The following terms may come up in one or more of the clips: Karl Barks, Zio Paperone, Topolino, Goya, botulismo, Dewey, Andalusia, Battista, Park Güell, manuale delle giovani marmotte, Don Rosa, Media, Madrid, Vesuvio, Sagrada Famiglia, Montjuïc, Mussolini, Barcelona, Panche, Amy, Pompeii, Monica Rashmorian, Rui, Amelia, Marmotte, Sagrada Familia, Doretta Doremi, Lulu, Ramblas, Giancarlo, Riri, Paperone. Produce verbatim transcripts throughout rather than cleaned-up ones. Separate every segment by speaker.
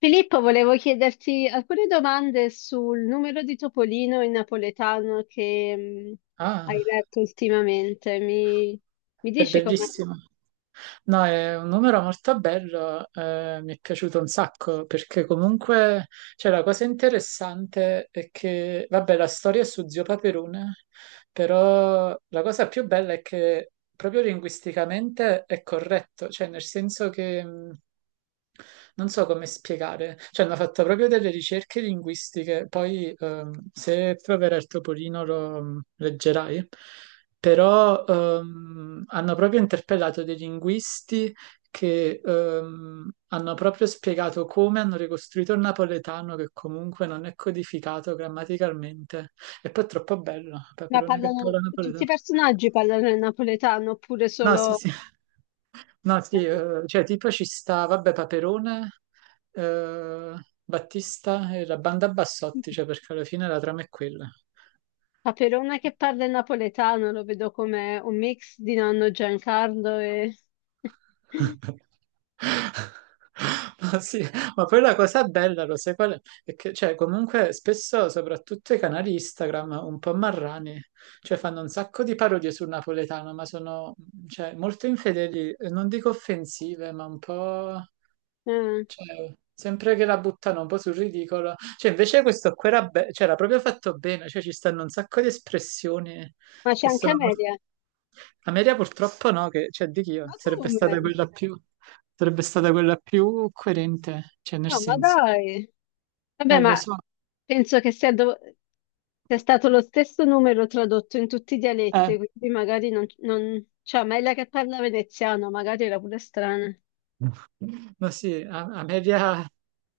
Speaker 1: Filippo, volevo chiederti alcune domande sul numero di Topolino in napoletano che mh, hai
Speaker 2: Ah,
Speaker 1: letto ultimamente. Mi, mi
Speaker 2: è
Speaker 1: dici com'è?
Speaker 2: bellissimo. No, è un numero molto bello, eh, mi è piaciuto un sacco perché comunque, cioè, la cosa interessante è che, vabbè, la storia è su Zio Paperone, però la cosa più bella è che proprio linguisticamente è corretto, cioè nel senso che mh, non so come spiegare, cioè hanno fatto proprio delle ricerche linguistiche, poi ehm, se proverà il Topolino lo mm, leggerai, però ehm, hanno proprio interpellato dei linguisti che ehm, hanno proprio spiegato come hanno ricostruito il napoletano che comunque non è codificato grammaticalmente. E poi è troppo bello,
Speaker 1: Ma
Speaker 2: Paperone che
Speaker 1: parlano,
Speaker 2: parla
Speaker 1: Tutti
Speaker 2: napoletano.
Speaker 1: i personaggi parlano il napoletano oppure
Speaker 2: No, sì,
Speaker 1: solo.
Speaker 2: sì. No, sì,
Speaker 1: eh,
Speaker 2: eh, cioè tipo ci sta, vabbè, Paperone, eh, Battista e la banda Bassotti, cioè perché alla fine la trama è quella.
Speaker 1: Paperone che parla il napoletano, lo vedo come un mix di nonno Giancarlo e.
Speaker 2: Ma sì, ma poi la cosa bella, lo sai qual è? È che, cioè, comunque spesso, soprattutto i canali Instagram, un po' marrani, cioè fanno un sacco di parodie sul napoletano, ma sono, cioè, molto infedeli, eh, non dico offensive, ma un po'.
Speaker 1: Eh,
Speaker 2: Cioè, sempre che la buttano un po' sul ridicolo. Cioè, invece questo qua era, be- cioè, era proprio fatto bene, cioè ci stanno un sacco di espressioni
Speaker 1: Ma c'è
Speaker 2: che
Speaker 1: anche
Speaker 2: sono molto-
Speaker 1: Amelia.
Speaker 2: Ameria purtroppo no, che, cioè, di chi io?
Speaker 1: Ma
Speaker 2: Sarebbe stata
Speaker 1: come?
Speaker 2: quella più. Sarebbe stata quella più coerente, cioè, nel
Speaker 1: No, ma
Speaker 2: senso.
Speaker 1: dai! Vabbè,
Speaker 2: Eh, lo
Speaker 1: ma
Speaker 2: so,
Speaker 1: penso che sia, dov- sia stato lo stesso numero tradotto in tutti i dialetti,
Speaker 2: eh.
Speaker 1: quindi magari non, non... Cioè, ma è la che parla veneziano, magari era pure strana. Ma
Speaker 2: Ma sì, a- Ameria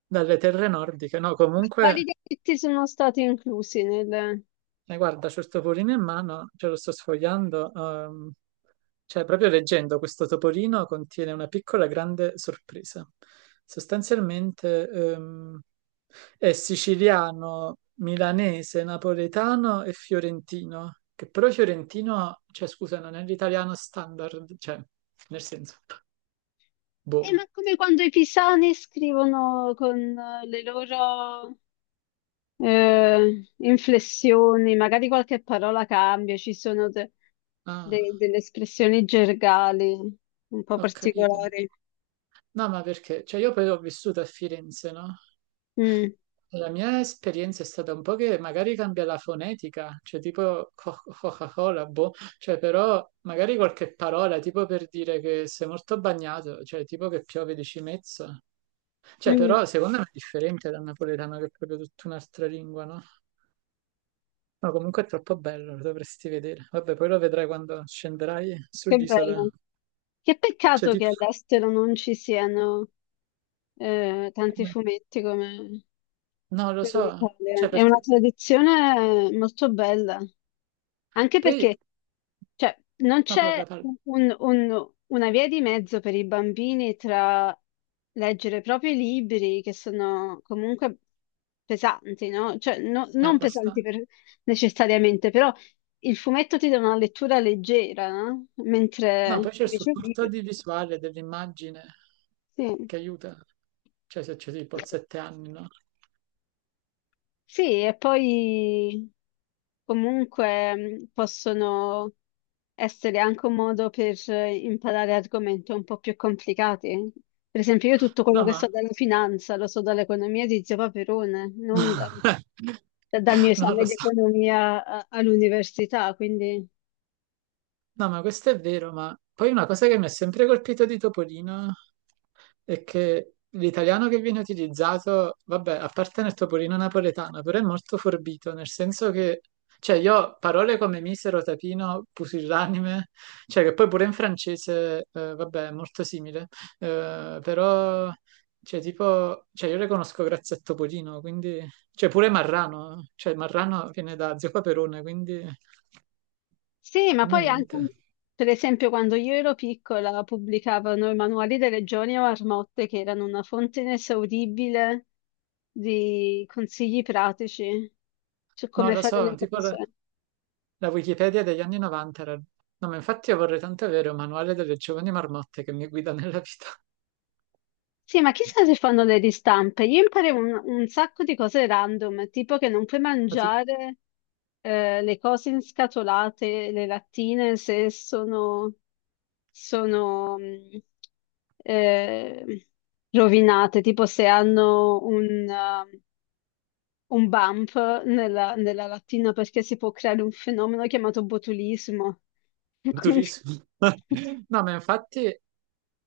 Speaker 2: dalle terre nordiche, no, comunque.
Speaker 1: quali dialetti sono stati inclusi nel.
Speaker 2: Eh, guarda, c'ho il topolino in mano, ce lo sto sfogliando. ehm, cioè, proprio leggendo, questo topolino contiene una piccola grande sorpresa. Sostanzialmente, ehm, è siciliano, milanese, napoletano e fiorentino, che però fiorentino, cioè, scusa, non è l'italiano standard, cioè, nel senso,
Speaker 1: Eh, ma
Speaker 2: boh.
Speaker 1: come quando i pisani scrivono con eh, le loro eh, inflessioni, magari qualche parola cambia, ci sono de-
Speaker 2: Ah,
Speaker 1: de- delle espressioni gergali un po'
Speaker 2: ho capito.
Speaker 1: particolari.
Speaker 2: No, ma perché? Cioè, io poi ho vissuto a Firenze, no?
Speaker 1: Mm,
Speaker 2: La mia esperienza è stata un po' che magari cambia la fonetica, cioè tipo co- Coca-Cola, boh, cioè però magari qualche parola, tipo per dire che sei molto bagnato, cioè tipo che piove di cimezzo, cioè
Speaker 1: mm.
Speaker 2: però secondo me è differente dal napoletano che è proprio tutta un'altra lingua, no? No, comunque è troppo bello, lo dovresti vedere. Vabbè, poi lo vedrai quando scenderai
Speaker 1: Che
Speaker 2: sull'isola,
Speaker 1: bello. Che
Speaker 2: cioè
Speaker 1: peccato che
Speaker 2: tipo.
Speaker 1: all'estero non ci siano eh, tanti fumetti come,
Speaker 2: No, lo
Speaker 1: come in
Speaker 2: so,
Speaker 1: Italia.
Speaker 2: cioè
Speaker 1: È una
Speaker 2: perché.
Speaker 1: tradizione molto bella, anche
Speaker 2: Poi.
Speaker 1: perché cioè, non
Speaker 2: No, parla,
Speaker 1: c'è
Speaker 2: parla,
Speaker 1: un- un- una via di mezzo per i bambini tra leggere proprio i libri che sono comunque pesanti, no? Cioè, no-
Speaker 2: è
Speaker 1: non pesanti
Speaker 2: abbastanza.
Speaker 1: per- necessariamente, però il fumetto ti dà una lettura leggera, no?
Speaker 2: No, poi
Speaker 1: Mentre
Speaker 2: c'è il
Speaker 1: invece il
Speaker 2: supporto
Speaker 1: libro.
Speaker 2: di visuale dell'immagine
Speaker 1: Sì.
Speaker 2: che aiuta. Cioè, se c'è tipo a sette anni, no?
Speaker 1: Sì, e poi comunque mh, possono essere anche un modo per eh, imparare argomenti un po' più complicati. Per esempio, io tutto quello
Speaker 2: No,
Speaker 1: che so
Speaker 2: ma.
Speaker 1: dalla finanza lo so dall'economia di Zio Paperone, non da- dal mio
Speaker 2: Non
Speaker 1: esame
Speaker 2: lo
Speaker 1: di
Speaker 2: so.
Speaker 1: economia a- all'università, quindi.
Speaker 2: No, ma questo è vero, ma poi una cosa che mi ha sempre colpito di Topolino è che l'italiano che viene utilizzato, vabbè, a parte nel Topolino napoletano, però è molto forbito, nel senso che, cioè, io parole come misero, tapino, pusillanime, cioè che poi pure in francese, eh, vabbè, è molto simile, eh, però, cioè, tipo, cioè, io le conosco grazie a Topolino, quindi, cioè, pure Marrano, cioè, Marrano viene da Zio Paperone, quindi,
Speaker 1: Sì, ma
Speaker 2: quindi
Speaker 1: poi anche, un-
Speaker 2: niente.
Speaker 1: per esempio, quando io ero piccola pubblicavano i manuali delle Regioni o Marmotte, che erano una fonte inesauribile di consigli pratici su
Speaker 2: Non
Speaker 1: come
Speaker 2: lo
Speaker 1: fare le
Speaker 2: so, tipo la
Speaker 1: cose.
Speaker 2: la Wikipedia degli anni novanta era. No, ma infatti io vorrei tanto avere un manuale delle giovani marmotte che mi guida nella vita.
Speaker 1: Sì, ma chissà se fanno le ristampe. Io imparavo un, un sacco di cose random, tipo che non puoi
Speaker 2: Ma tipo,
Speaker 1: mangiare eh, le cose inscatolate, le lattine, se sono, sono mh, eh, rovinate, tipo se hanno un, eh, un bump nella, nella lattina, perché si può creare un fenomeno chiamato botulismo. Quindi,
Speaker 2: durissimo. No, ma infatti,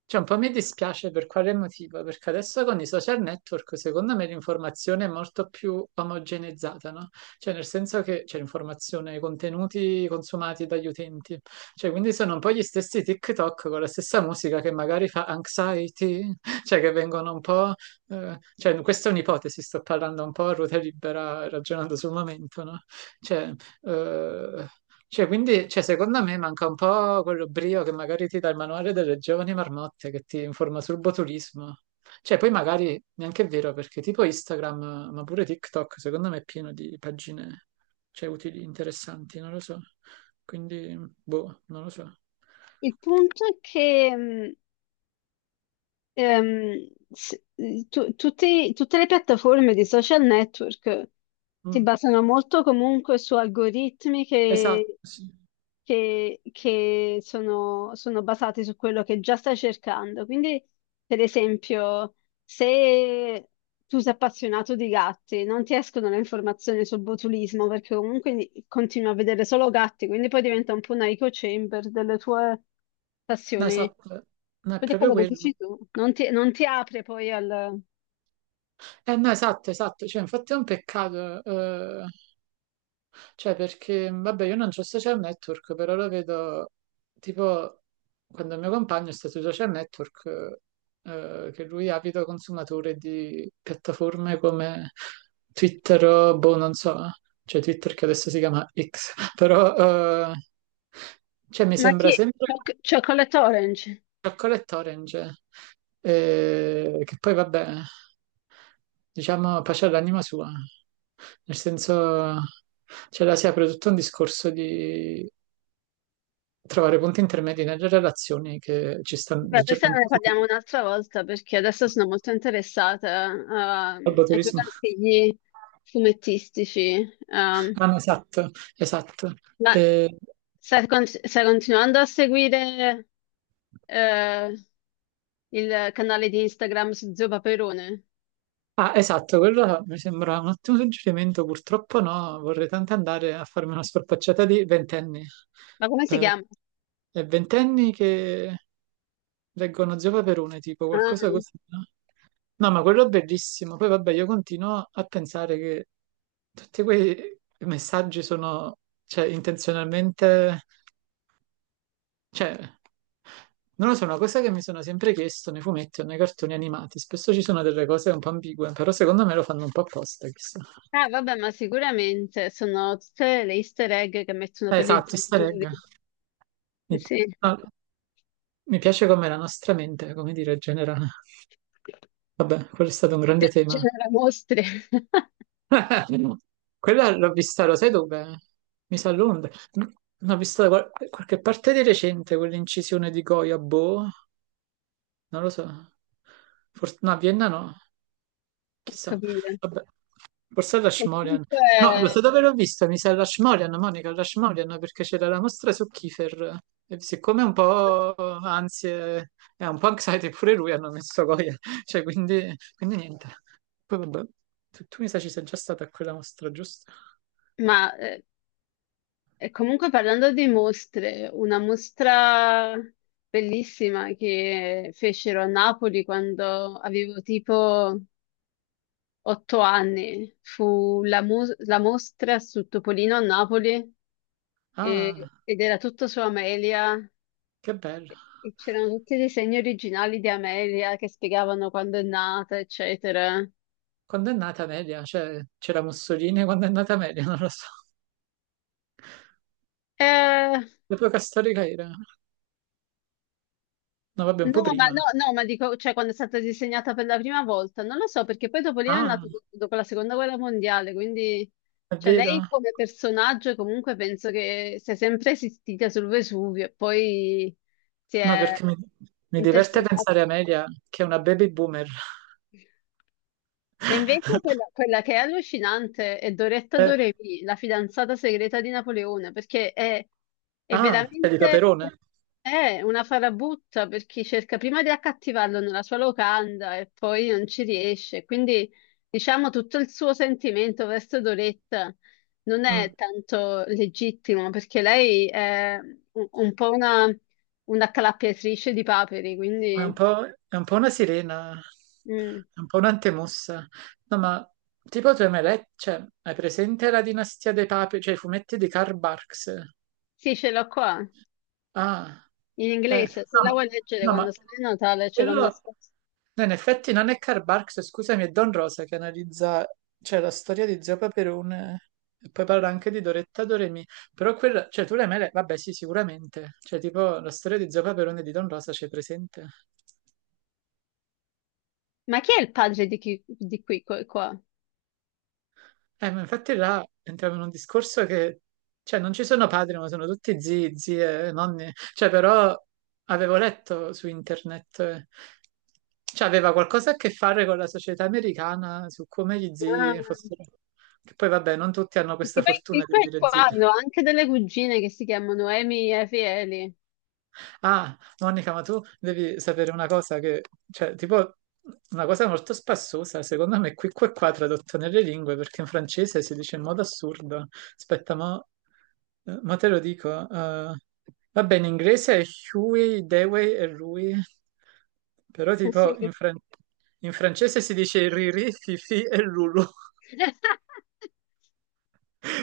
Speaker 2: cioè, un po' mi dispiace per quale motivo, perché adesso con i social network, secondo me, l'informazione è molto più omogeneizzata, no? Cioè, nel senso che c'è l'informazione, i contenuti consumati dagli utenti. Cioè, quindi sono un po' gli stessi TikTok con la stessa musica che magari fa anxiety, cioè che vengono un po'. eh, cioè, questa è un'ipotesi, sto parlando un po' a ruota libera, ragionando sul momento, no? Cioè. Eh, cioè, quindi, cioè, secondo me manca un po' quello brio che magari ti dà il manuale delle giovani marmotte che ti informa sul botulismo. Cioè, poi magari neanche è vero perché tipo Instagram, ma pure TikTok, secondo me è pieno di pagine, cioè, utili, interessanti, non lo so. Quindi, boh, non lo so.
Speaker 1: il punto è che... mh, ehm, s- tu- tutti- tutte le piattaforme di social network si
Speaker 2: Mm.
Speaker 1: basano molto comunque su algoritmi
Speaker 2: Esatto,
Speaker 1: che,
Speaker 2: sì.
Speaker 1: che- che sono, sono basati su quello che già stai cercando. Quindi, per esempio, se tu sei appassionato di gatti, non ti escono le informazioni sul botulismo perché comunque ni- continui a vedere solo gatti, quindi poi diventa un po' una echo chamber delle tue
Speaker 2: No,
Speaker 1: passioni.
Speaker 2: esatto. No, è
Speaker 1: Vedi
Speaker 2: proprio
Speaker 1: quello che
Speaker 2: quello.
Speaker 1: dici tu, non ti, non ti apre poi al.
Speaker 2: Eh, no, esatto, esatto. Cioè, infatti è un peccato. eh, Cioè, perché, vabbè, io non ho social network, però lo vedo, tipo, quando il mio compagno sta sui social network, eh, che lui è avido consumatore di piattaforme come Twitter o, boh, non so, cioè Twitter che adesso si chiama X, però, eh, cioè, mi
Speaker 1: Ma
Speaker 2: sembra
Speaker 1: chi?
Speaker 2: sempre
Speaker 1: Choc- Chocolate Orange.
Speaker 2: Chocolate Orange, eh, che poi vabbè, diciamo, pace all'anima sua, nel senso, cioè la si apre tutto un discorso di trovare punti intermedi nelle relazioni che ci stanno
Speaker 1: Beh, questa ne
Speaker 2: leggermente
Speaker 1: parliamo un'altra volta perché adesso sono molto interessata a,
Speaker 2: al
Speaker 1: a
Speaker 2: turismo.
Speaker 1: giocattoli fumettistici. Um,
Speaker 2: Ah, no, esatto, esatto.
Speaker 1: ma
Speaker 2: Eh,
Speaker 1: stai, con- stai continuando a seguire eh, il canale di Instagram su Zio Paperone?
Speaker 2: ah, esatto, quello mi sembra un ottimo suggerimento, purtroppo no, vorrei tanto andare a farmi una scorpacciata di ventenni.
Speaker 1: Ma come si
Speaker 2: Eh,
Speaker 1: chiama?
Speaker 2: e ventenni che leggono Zio Paperone, tipo qualcosa
Speaker 1: Ah,
Speaker 2: così, no? No, ma quello è bellissimo. Poi vabbè, io continuo a pensare che tutti quei messaggi sono, cioè, intenzionalmente cioè, non lo so, è una cosa che mi sono sempre chiesto nei fumetti o nei cartoni animati, spesso ci sono delle cose un po' ambigue, però secondo me lo fanno un po' apposta, chissà.
Speaker 1: ah, vabbè, ma sicuramente sono tutte le easter egg che mettono
Speaker 2: Eh,
Speaker 1: per i
Speaker 2: Esatto, easter egg.
Speaker 1: genitori. Eh
Speaker 2: Mi,
Speaker 1: sì,
Speaker 2: no, mi piace come la nostra mente, come dire, generale. Vabbè, quello è stato un grande
Speaker 1: ge-
Speaker 2: tema.
Speaker 1: genera mostre.
Speaker 2: Quella l'ho vista, lo sai dove? Mi sa a Londra. No, l'ho vista da qual- qualche parte di recente, quell'incisione di Goya, boh, non lo so. Forse, no, a Vienna no,
Speaker 1: Ho
Speaker 2: chissà.
Speaker 1: capito.
Speaker 2: Vabbè. Forse Rashmorian.
Speaker 1: Comunque,
Speaker 2: No, lo so dove l'ho vista, mi sa Rashmorian, Monica Rashmorian, perché c'era la mostra su Kiefer. E siccome è un po' ansie e un po' anxiety pure lui hanno messo Goya, cioè quindi, quindi niente. Poi vabbè, tu, tu mi sa ci sei già stata a quella mostra, giusto?
Speaker 1: ma eh, e comunque parlando di mostre, una mostra bellissima che fecero a Napoli quando avevo tipo otto anni fu la, mu- la mostra su Topolino a Napoli e-
Speaker 2: Ah,
Speaker 1: ed era tutto su Amelia
Speaker 2: che bello.
Speaker 1: e c'erano tutti i disegni originali di Amelia che spiegavano quando è nata, eccetera.
Speaker 2: Quando è nata Media? Cioè, c'era Mussolini quando è nata Media, non lo so.
Speaker 1: Eh,
Speaker 2: L'epoca storica era? No, vabbè, un po'
Speaker 1: No, ma
Speaker 2: prima.
Speaker 1: no, no, ma dico, cioè quando è stata disegnata per la prima volta, non lo so, perché poi dopo lì è
Speaker 2: Ah,
Speaker 1: nato do- dopo la seconda guerra mondiale, quindi
Speaker 2: è
Speaker 1: cioè
Speaker 2: vero?
Speaker 1: lei come personaggio comunque penso che sia sempre esistita sul Vesuvio e poi si
Speaker 2: No,
Speaker 1: è
Speaker 2: perché mi, mi diverte
Speaker 1: intersecata.
Speaker 2: pensare a Media, che è una baby boomer.
Speaker 1: Ma invece quella, quella che è allucinante è Doretta
Speaker 2: Eh,
Speaker 1: Doremi, la fidanzata segreta di Napoleone, perché è, è
Speaker 2: ah, è di
Speaker 1: veramente
Speaker 2: Caperone?
Speaker 1: è una farabutta per chi cerca prima di accattivarlo nella sua locanda e poi non ci riesce. Quindi diciamo tutto il suo sentimento verso Doretta non
Speaker 2: Mm,
Speaker 1: è tanto legittimo perché lei è un, un po' una, una accalappiatrice di paperi,
Speaker 2: ma è un
Speaker 1: quindi
Speaker 2: po', è un po' una sirena,
Speaker 1: mm,
Speaker 2: è un po' un'antemossa. No, ma tipo tu hai mai letto, cioè, hai presente la dinastia dei papi, cioè i fumetti di Karl Barks?
Speaker 1: sì, ce l'ho qua.
Speaker 2: Ah,
Speaker 1: In
Speaker 2: eh,
Speaker 1: inglese, se
Speaker 2: no,
Speaker 1: la
Speaker 2: ma,
Speaker 1: vuoi leggere
Speaker 2: no,
Speaker 1: quando
Speaker 2: ma
Speaker 1: sei Natale ce l'ho
Speaker 2: quello,
Speaker 1: nascosta.
Speaker 2: no, in effetti non è Karl Barks, scusami, è Don Rosa che analizza, cioè, la storia di Zio Paperone e poi parla anche di Doretta Doremi. Però quella, cioè tu le mele, vabbè sì, sicuramente. Cioè tipo la storia di Zio Paperone e di Don Rosa c'è presente?
Speaker 1: Ma chi è il padre di, chi, di qui, qua? Qua?
Speaker 2: Eh, ma infatti là entriamo in un discorso che, cioè, non ci sono padri, ma sono tutti zii, zie, nonni. Cioè, però avevo letto su internet, eh, cioè, aveva qualcosa a che fare con la società americana su come gli
Speaker 1: Ah,
Speaker 2: zii fossero. Che poi, vabbè, non tutti hanno
Speaker 1: perché
Speaker 2: questa
Speaker 1: poi
Speaker 2: fortuna
Speaker 1: qui,
Speaker 2: di
Speaker 1: qua e
Speaker 2: avere
Speaker 1: qua
Speaker 2: zii.
Speaker 1: hanno anche delle cugine che si chiamano Amy e Fieli.
Speaker 2: Ah, Monica, ma tu devi sapere una cosa che, cioè, tipo, una cosa molto spassosa, secondo me, qui qua qua tradotto nelle lingue, perché in francese si dice in modo assurdo. Aspetta, mo, eh, mo te lo dico. eh, va bene, in inglese è Huey, Dewey e Rui, però
Speaker 1: Sì.
Speaker 2: tipo in, fran- in francese si dice Riri, Fifi e Lulu.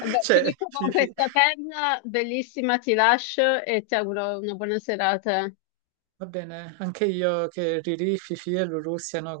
Speaker 1: Vabbè,
Speaker 2: Cioè,
Speaker 1: finisco con
Speaker 2: Fifi.
Speaker 1: questa perla bellissima, ti lascio e ti auguro una buona serata.
Speaker 2: Va bene, anche io che Riri, Fifi e Lulu siano